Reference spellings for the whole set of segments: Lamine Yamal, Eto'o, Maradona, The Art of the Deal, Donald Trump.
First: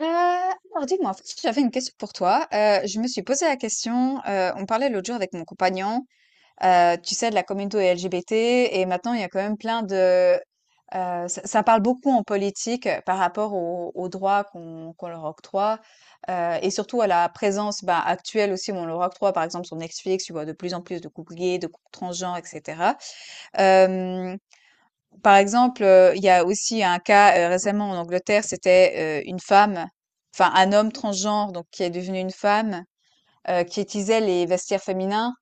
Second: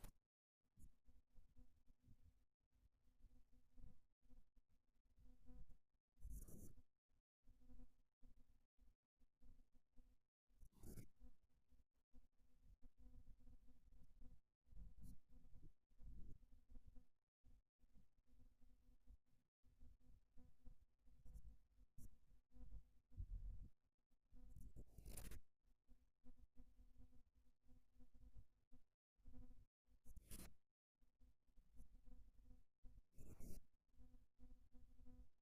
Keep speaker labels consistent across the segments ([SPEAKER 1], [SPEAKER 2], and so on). [SPEAKER 1] Heu, alors dis-moi, en fait, j'avais une question pour toi. Je me suis posé la question, on parlait l'autre jour avec mon compagnon, tu sais, de la communauté LGBT. Et maintenant, il y a quand même plein de, ça ça parle beaucoup en politique, par rapport aux droits qu'on leur octroie, heu et surtout à la présence, bah, actuelle aussi où on leur octroie, par exemple, sur Netflix, tu vois de plus en plus de couples gays, de couples transgenres et cetera. Hem Par exemple, il y a aussi un cas, récemment en Angleterre, c'était, une femme, enfin un homme transgenre donc qui est devenu une femme, qui utilisait les vestiaires féminins.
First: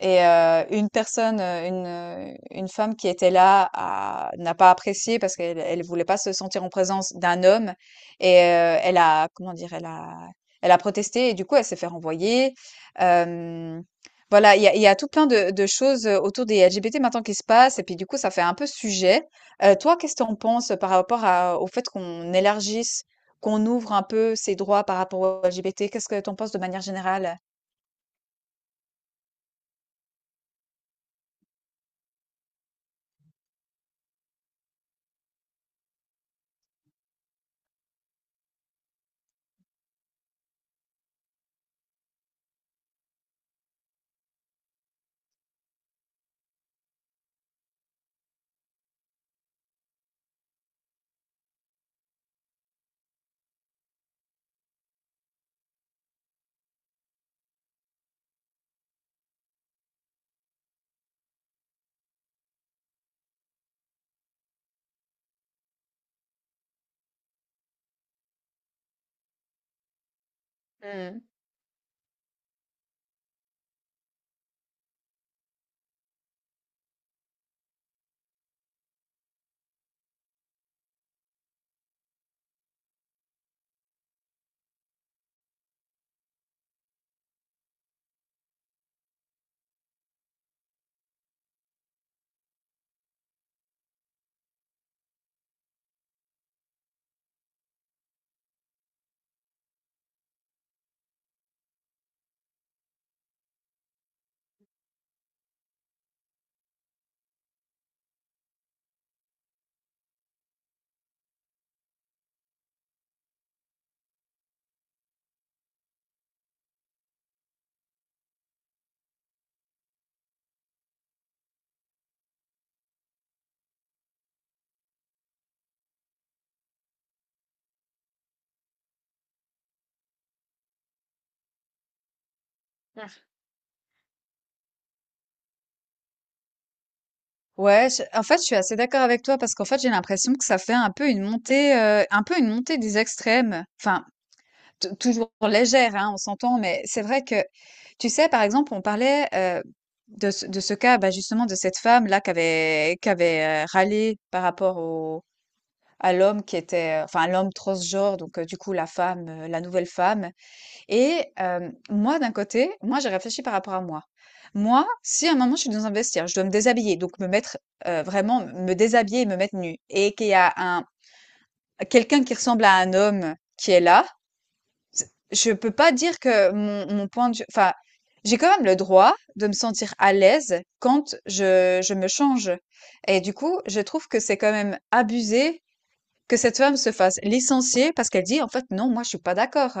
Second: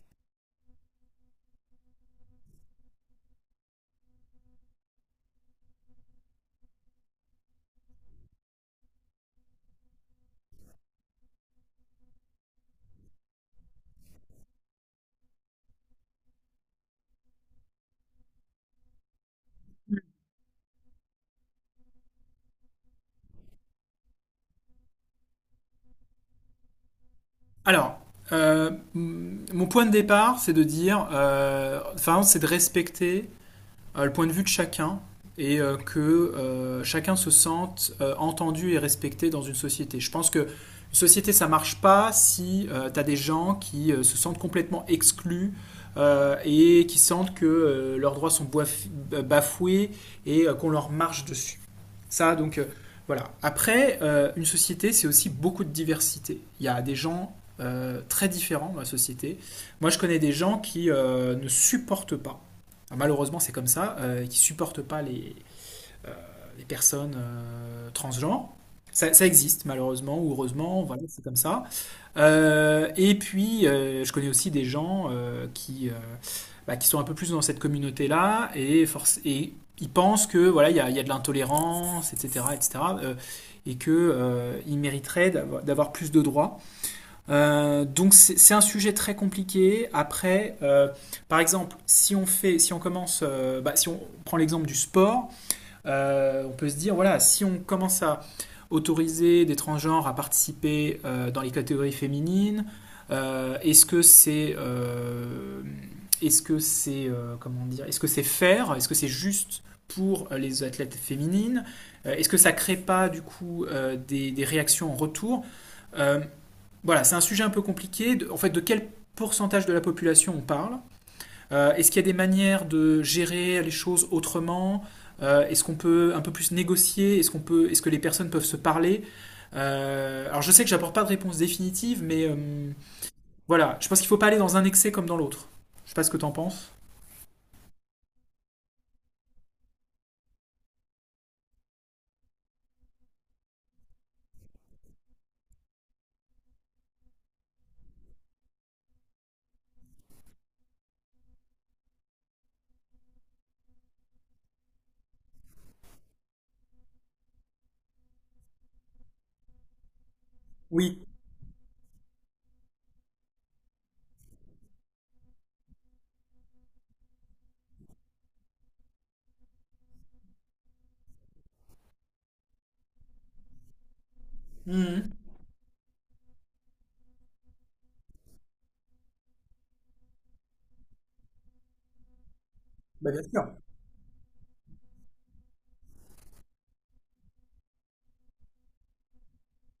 [SPEAKER 1] Et une personne, une, une femme qui était là n'a pas apprécié parce qu'elle elle voulait pas se sentir en présence d'un homme. Et elle a, comment dire, elle a protesté et du coup, elle s'est fait renvoyer. Euh, voilà, il y a tout plein de choses autour des LGBT maintenant qui se passent. Et puis du coup, ça fait un peu sujet. Toi, qu'est-ce que tu en penses par rapport au fait qu'on élargisse, qu'on ouvre un peu ces droits par rapport aux LGBT? Qu'est-ce que tu en penses de manière générale?
[SPEAKER 2] Alors, euh, mon point de départ, c'est de dire, enfin, c'est de respecter le point de vue de chacun et que chacun se sente entendu et respecté dans une société. Je pense que une société, ça marche pas si tu as des gens qui se sentent complètement exclus et qui sentent que leurs droits sont bafoués et qu'on leur marche dessus. Ça, donc, voilà. Après, une société, c'est aussi beaucoup de diversité. Il y a des gens très différents dans la société. Moi, je connais des gens qui ne supportent pas, ah, malheureusement, c'est comme ça, qui ne supportent pas euh, les personnes transgenres. Ça existe, malheureusement ou heureusement, voilà,
[SPEAKER 1] Mm.
[SPEAKER 2] c'est comme ça. Et puis, je connais aussi des gens bah, qui sont un peu plus dans cette communauté-là et, et ils pensent que voilà, il y a de l'intolérance, etc., etc., euh, et que ils mériteraient d'avoir plus de droits. Donc c'est un sujet très compliqué. Après, par exemple, si on prend l'exemple du sport, on peut se dire, voilà, si on commence à autoriser des transgenres à participer dans les catégories féminines. euh, est-ce que c'est... Euh, est-ce que c'est Comment dire? Est-ce que c'est juste pour les athlètes féminines? Est-ce que ça ne crée pas du coup des réactions en retour? euh, Voilà, c'est un sujet un peu compliqué. En fait, de quel pourcentage de la population on parle? Est-ce qu'il y a des manières de gérer les choses autrement? Est-ce qu'on peut un peu plus négocier? Est-ce que les personnes peuvent se parler? Alors je sais que j'apporte pas de réponse définitive, mais
[SPEAKER 1] Ah.
[SPEAKER 2] voilà, je pense qu'il faut pas aller dans un excès comme dans l'autre. Je sais pas ce que t'en penses.
[SPEAKER 1] Ouais, en fait, je suis assez d'accord avec toi parce qu'en fait, j'ai l'impression que ça fait un peu une montée des extrêmes. Enfin, toujours légère, hein, on s'entend, mais c'est vrai que, tu sais, par exemple, on parlait de ce cas, bah, justement, de cette femme-là qui avait, râlé par rapport à l'homme qui était, enfin, l'homme transgenre, donc du coup, la femme, la nouvelle femme.
[SPEAKER 2] Oui.
[SPEAKER 1] Et moi, d'un côté, moi, j'ai réfléchi par rapport à moi. Moi, si à un moment je suis dans un vestiaire, je dois me déshabiller, donc me mettre vraiment me déshabiller et me mettre nue, et qu'il y a un quelqu'un qui ressemble à un homme qui est là,
[SPEAKER 2] Mhm.
[SPEAKER 1] je peux pas dire que mon point de vue, enfin, j'ai quand même le droit de me sentir à l'aise quand je me change.
[SPEAKER 2] Bah
[SPEAKER 1] Et
[SPEAKER 2] bien
[SPEAKER 1] du
[SPEAKER 2] sûr.
[SPEAKER 1] coup, je trouve que c'est quand même abusé que cette femme se fasse licencier parce qu'elle dit en fait non, moi je suis pas d'accord.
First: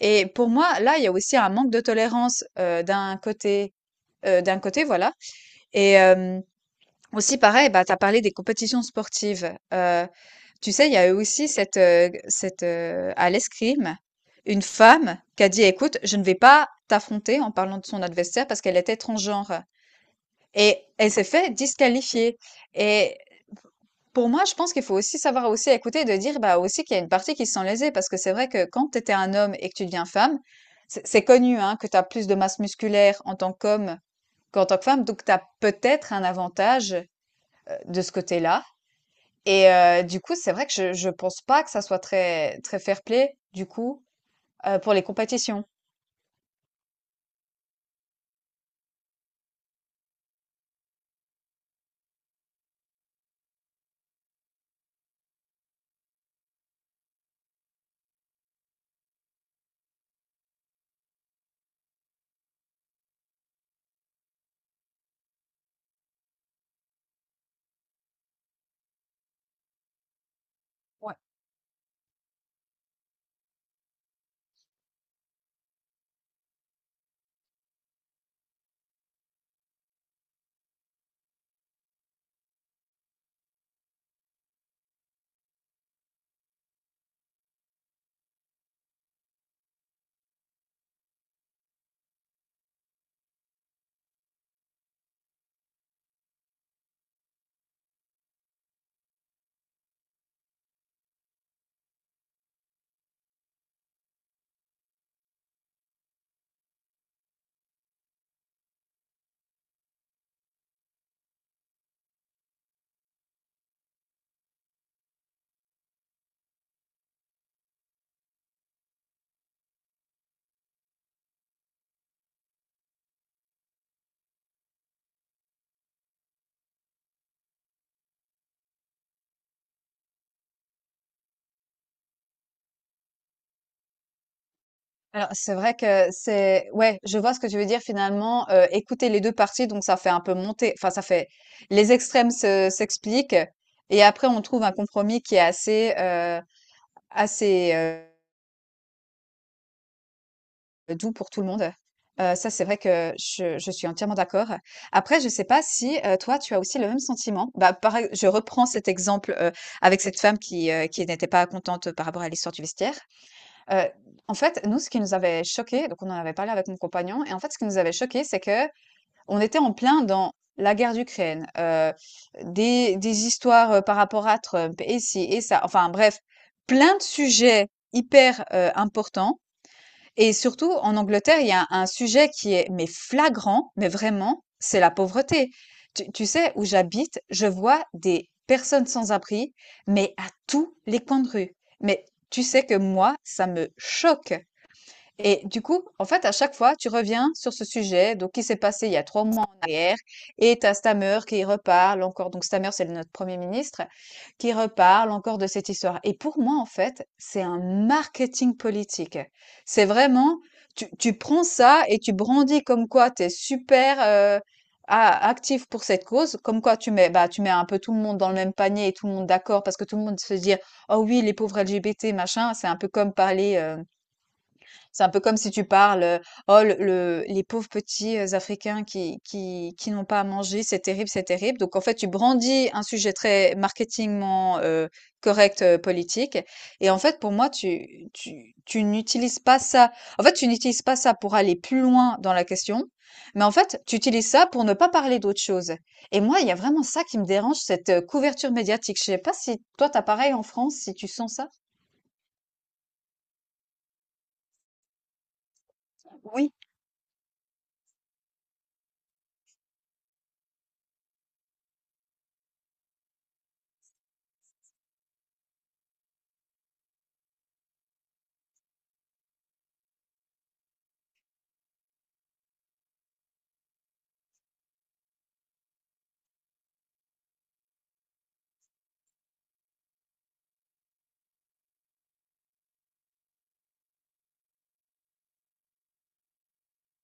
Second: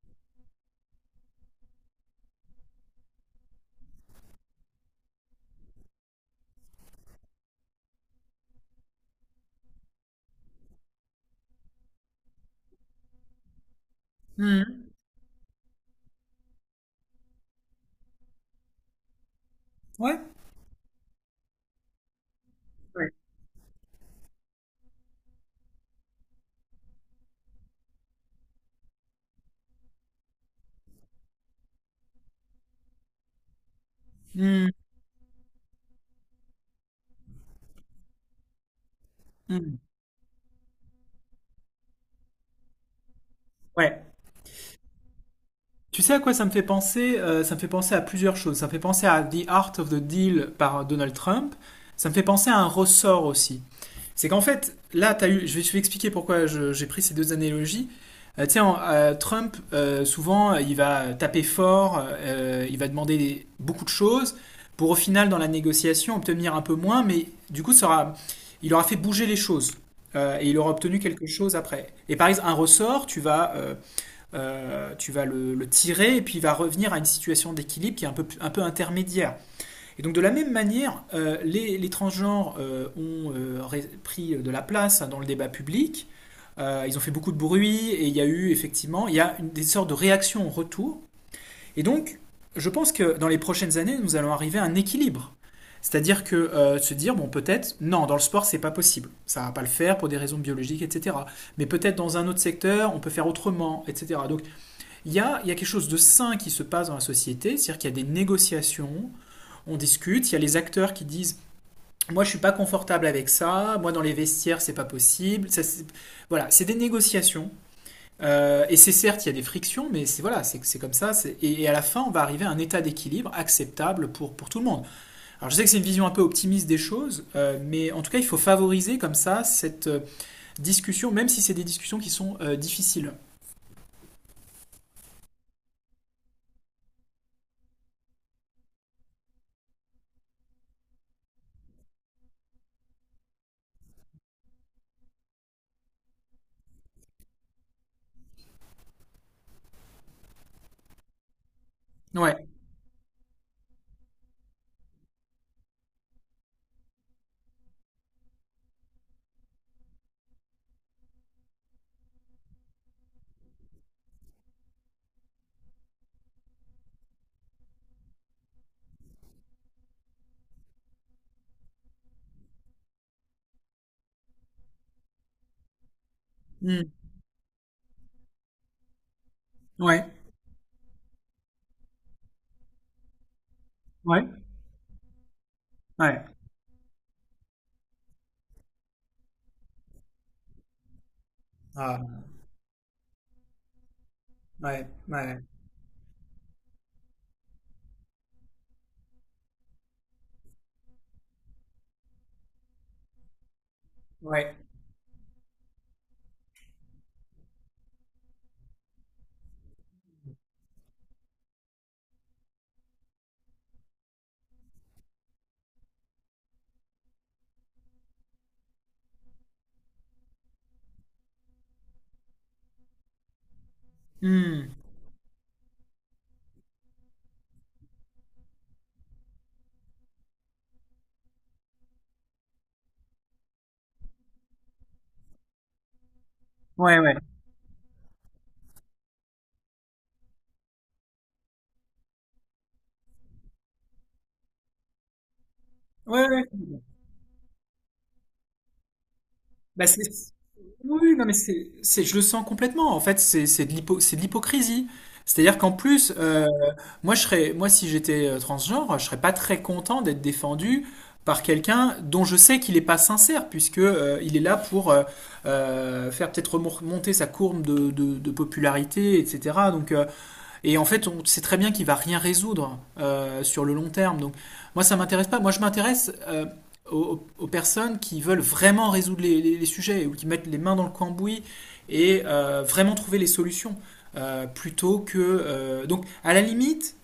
[SPEAKER 1] Et pour moi, là, il y a aussi un manque de tolérance d'un côté, voilà. Et aussi, pareil, bah, tu as parlé des compétitions sportives. Tu sais, il y a eu aussi cette, cette à l'escrime, une
[SPEAKER 2] Mhm.
[SPEAKER 1] femme qui a dit, écoute, je ne vais pas t'affronter en parlant de son adversaire parce qu'elle était transgenre.
[SPEAKER 2] Ouais.
[SPEAKER 1] Et elle s'est fait disqualifier.
[SPEAKER 2] Ouais.
[SPEAKER 1] Et pour moi, je pense qu'il faut aussi savoir aussi écouter et de dire bah aussi qu'il y a une partie qui se sent lésée parce que c'est vrai que quand tu étais un homme et que tu deviens femme, c'est connu hein, que tu as plus de masse musculaire en tant qu'homme qu'en
[SPEAKER 2] Mhm.
[SPEAKER 1] tant que femme, donc tu as peut-être un avantage de ce côté-là. Et
[SPEAKER 2] Mhm.
[SPEAKER 1] du coup, c'est vrai que je pense pas que ça soit très très fair-play du
[SPEAKER 2] Ouais.
[SPEAKER 1] coup pour les compétitions.
[SPEAKER 2] Tu sais à quoi ça me fait penser? Ça me fait penser à plusieurs choses. Ça me fait penser à The Art of the Deal par Donald Trump. Ça me fait penser à un ressort aussi. C'est qu'en fait, là, as eu, je vais te expliquer pourquoi j'ai pris ces deux analogies. Tiens, Trump, souvent, il va taper fort, il va demander beaucoup de choses pour au final, dans la négociation, obtenir un peu moins, mais du coup, il aura fait bouger les choses. Et il aura obtenu quelque chose après. Et par exemple, un ressort, tu vas le tirer et puis il va revenir à une situation d'équilibre qui est un peu intermédiaire. Et donc de la même manière, les transgenres ont pris de la place dans le débat public. Ils ont fait beaucoup de bruit et il y a eu effectivement il y a une, des sortes de réactions en retour. Et donc, je pense que dans les prochaines années, nous allons arriver à un équilibre. C'est-à-dire que se dire, bon, peut-être, non, dans le sport, c'est pas possible. Ça va pas le faire pour des raisons biologiques, etc. Mais peut-être dans un autre secteur, on peut faire autrement, etc. Donc, il y a quelque chose de sain qui se passe dans la société, c'est-à-dire qu'il y a des négociations, on discute, il y a les acteurs qui disent moi je suis pas confortable avec ça, moi dans les vestiaires c'est pas possible. Voilà, c'est des négociations. Et c'est certes, il y a des frictions, mais c'est voilà, c'est comme ça. Et à la fin, on va arriver à un état d'équilibre acceptable pour tout le monde. Alors je sais que c'est une vision un peu optimiste des choses, mais en tout cas, il faut favoriser comme ça cette discussion, même si c'est des discussions qui sont difficiles.
[SPEAKER 1] Alors, c'est vrai que c'est ouais, je vois ce que tu veux dire finalement, écouter les 2 parties donc ça fait un peu monter enfin ça fait les extrêmes se s'expliquent et après on trouve un compromis qui est assez, doux pour tout le monde.
[SPEAKER 2] Ouais.
[SPEAKER 1] Ça c'est vrai que je suis entièrement d'accord. Après je sais pas si, toi tu as aussi le même sentiment? Bah, pareil, je reprends cet exemple, avec cette femme qui n'était pas contente par rapport à l'histoire du vestiaire. Heu, En fait, nous, ce qui nous avait choqué, donc on en avait parlé avec mon compagnon et en fait, ce qui nous avait choqué, c'est que on était en plein dans la guerre d'Ukraine, des histoires, par rapport à Trump et ci et ça, enfin bref,
[SPEAKER 2] Hmm.
[SPEAKER 1] plein de sujets hyper, importants.
[SPEAKER 2] Ouais.
[SPEAKER 1] Et surtout en Angleterre, il y a un sujet qui est mais flagrant, mais
[SPEAKER 2] Ouais.
[SPEAKER 1] vraiment, c'est la pauvreté. Tu
[SPEAKER 2] Ouais.
[SPEAKER 1] tu sais, où j'habite, je vois des personnes sans abri, mais à tous les coins de rue. Mais
[SPEAKER 2] Ah.
[SPEAKER 1] tu sais que moi, ça me choque.
[SPEAKER 2] Ouais.
[SPEAKER 1] Et
[SPEAKER 2] Ouais.
[SPEAKER 1] du coup, en fait, à chaque fois, tu reviens sur ce sujet, donc qui s'est passé il y a 3 mois en arrière, et t'as Stammer qui reparle encore, donc Stammer, c'est notre Premier ministre, qui
[SPEAKER 2] Ouais.
[SPEAKER 1] reparle encore de cette histoire. Et pour moi, en fait, c'est un marketing politique. C'est vraiment, tu prends ça et tu brandis comme quoi tu es super actif pour cette cause, comme quoi tu mets, bah, tu mets un peu tout le monde dans le même panier et tout le monde d'accord, parce que tout le monde se dit, oh oui, les pauvres LGBT, machin,
[SPEAKER 2] Hmm.
[SPEAKER 1] c'est un peu comme si tu parles, oh, les pauvres petits Africains qui n'ont pas à manger, c'est terrible, c'est terrible. Donc, en fait, tu brandis un sujet très marketingment correct, politique. Et
[SPEAKER 2] Ouais.
[SPEAKER 1] en
[SPEAKER 2] Ouais.
[SPEAKER 1] fait, pour moi, tu n'utilises pas ça. En fait, tu n'utilises pas ça pour aller plus loin dans la question. Mais en fait, tu utilises ça pour ne pas parler d'autre chose. Et
[SPEAKER 2] Ouais.
[SPEAKER 1] moi,
[SPEAKER 2] Ouais.
[SPEAKER 1] il y a vraiment ça qui me dérange, cette couverture médiatique. Je sais pas si
[SPEAKER 2] Bah,
[SPEAKER 1] toi, t'as
[SPEAKER 2] c'est-
[SPEAKER 1] pareil en France, si tu
[SPEAKER 2] Oui, non, mais
[SPEAKER 1] sens ça.
[SPEAKER 2] je le sens complètement. En fait, c'est c'est de l'hypocrisie. C'est-à-dire qu'en plus, euh,
[SPEAKER 1] Oui,
[SPEAKER 2] moi, je serais, moi, si j'étais transgenre, je serais pas très content d'être défendu par quelqu'un dont je sais qu'il n'est pas sincère, puisque il est là pour faire peut-être monter sa courbe de popularité, etc. Donc, et en fait, on sait très bien qu'il va rien résoudre sur le long terme. Donc, moi, ça m'intéresse pas. Moi, je m'intéresse aux personnes qui veulent vraiment résoudre les sujets ou qui mettent les mains dans le cambouis et vraiment trouver les solutions plutôt que. Donc, à la limite,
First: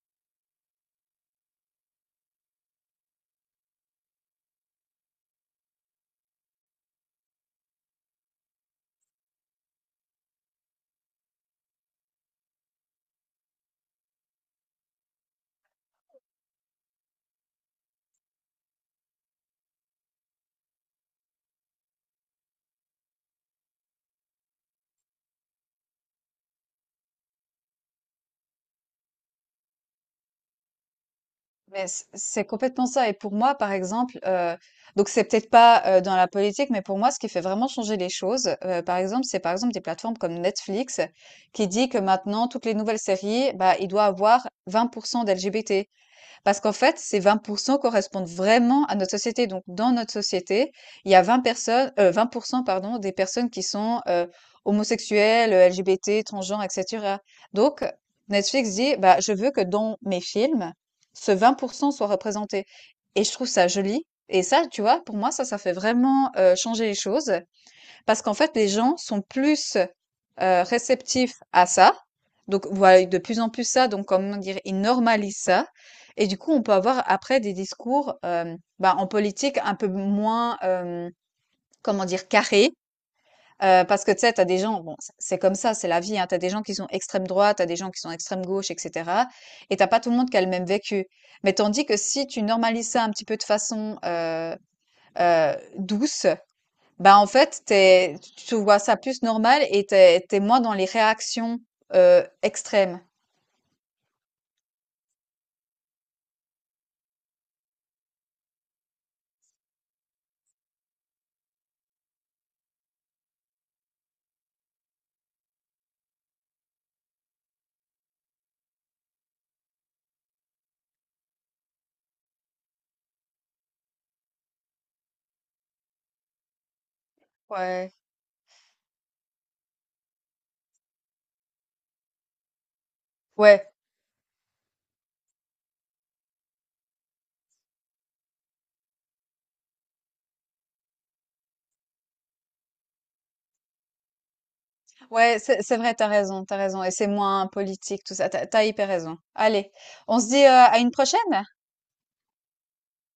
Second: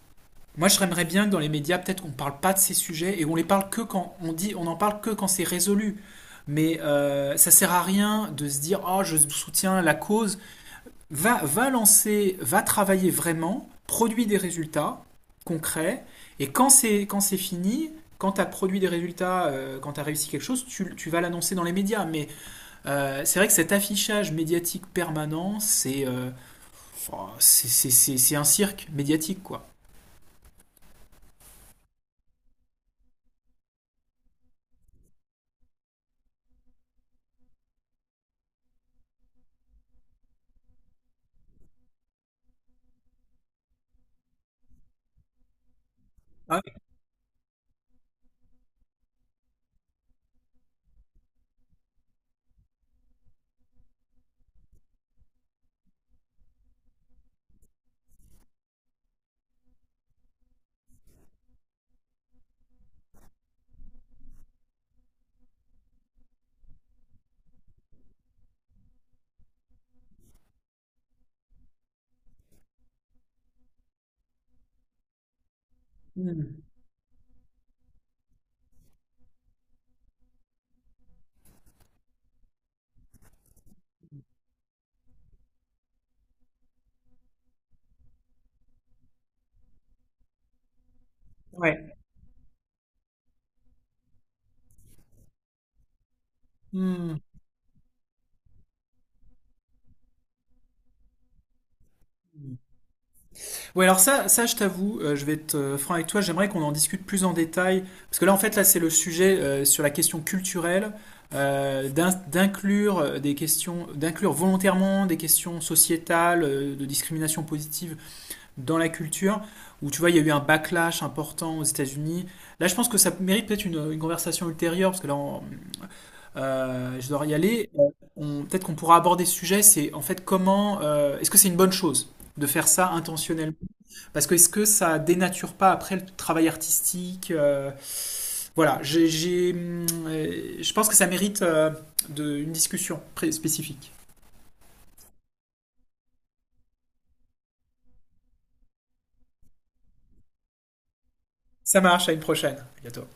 [SPEAKER 2] moi, je aimerais bien que dans les médias, peut-être qu'on parle pas de ces sujets et on les parle que on en parle que quand c'est résolu. Mais ça sert à rien de se dire, oh, je soutiens la cause. Va travailler vraiment, produis des résultats concrets, et quand c'est fini, quand tu as produit des résultats, quand tu as réussi quelque chose, tu vas l'annoncer dans les médias. Mais c'est vrai que cet affichage médiatique permanent, c'est oh, c'est un cirque médiatique, quoi.
[SPEAKER 1] mais c'est complètement ça. Et pour moi, par exemple, donc c'est peut-être pas dans la politique, mais pour moi, ce qui fait vraiment changer les choses, par exemple, c'est par exemple des plateformes comme Netflix qui dit que maintenant, toutes les nouvelles séries, bah, il doit avoir 20% d'LGBT.
[SPEAKER 2] Ah,
[SPEAKER 1] Parce
[SPEAKER 2] ouais.
[SPEAKER 1] qu'en fait, ces 20% correspondent vraiment à notre société. Donc, dans notre société, il y a 20 personnes, 20% pardon, des personnes qui sont homosexuelles, LGBT, transgenres, etc. Donc, Netflix dit, bah, je veux que dans mes films, ce 20% soit représenté. Et je trouve ça joli. Et ça, tu vois, pour moi, ça fait vraiment changer les choses. Parce qu'en fait, les gens sont plus réceptifs à ça. Donc, voilà, de plus en plus ça. Donc, comment dire, ils normalisent ça. Et du coup,
[SPEAKER 2] Hmm,
[SPEAKER 1] on peut avoir après des discours bah, en politique un peu moins, comment dire, carrés. Parce que tu sais, t'as des gens, bon, c'est comme ça, c'est la vie, hein, t'as des gens qui sont extrême droite, t'as des gens qui sont extrême gauche, etc. Et t'as pas tout le monde qui a le même vécu. Mais tandis
[SPEAKER 2] ouais.
[SPEAKER 1] que si tu normalises ça un petit peu de façon douce,
[SPEAKER 2] Hmm.
[SPEAKER 1] bah, en fait, tu vois ça plus normal et t'es moins dans les réactions extrêmes.
[SPEAKER 2] Ouais, alors ça je t'avoue, je vais être franc avec toi, j'aimerais qu'on en discute plus en détail, parce que là, en fait, là, c'est le sujet sur la question culturelle, d'inclure d'inclure volontairement des questions sociétales, de discrimination positive dans la culture, où tu vois, il y a eu un backlash important aux États-Unis. Là, je pense que ça mérite peut-être une conversation ultérieure, parce que là, je dois y aller.
[SPEAKER 1] Ouais,
[SPEAKER 2] Peut-être qu'on pourra aborder ce sujet, c'est en fait est-ce que c'est une bonne chose de faire ça intentionnellement?
[SPEAKER 1] ouais,
[SPEAKER 2] Parce que est-ce que ça dénature pas après le travail artistique? Voilà, je pense que ça mérite une discussion spécifique.
[SPEAKER 1] ouais, c'est vrai, t'as raison, t'as raison. Et c'est moins politique, tout ça. T'as hyper raison. Allez, on se dit à une prochaine?
[SPEAKER 2] Ça marche, à une prochaine. À bientôt.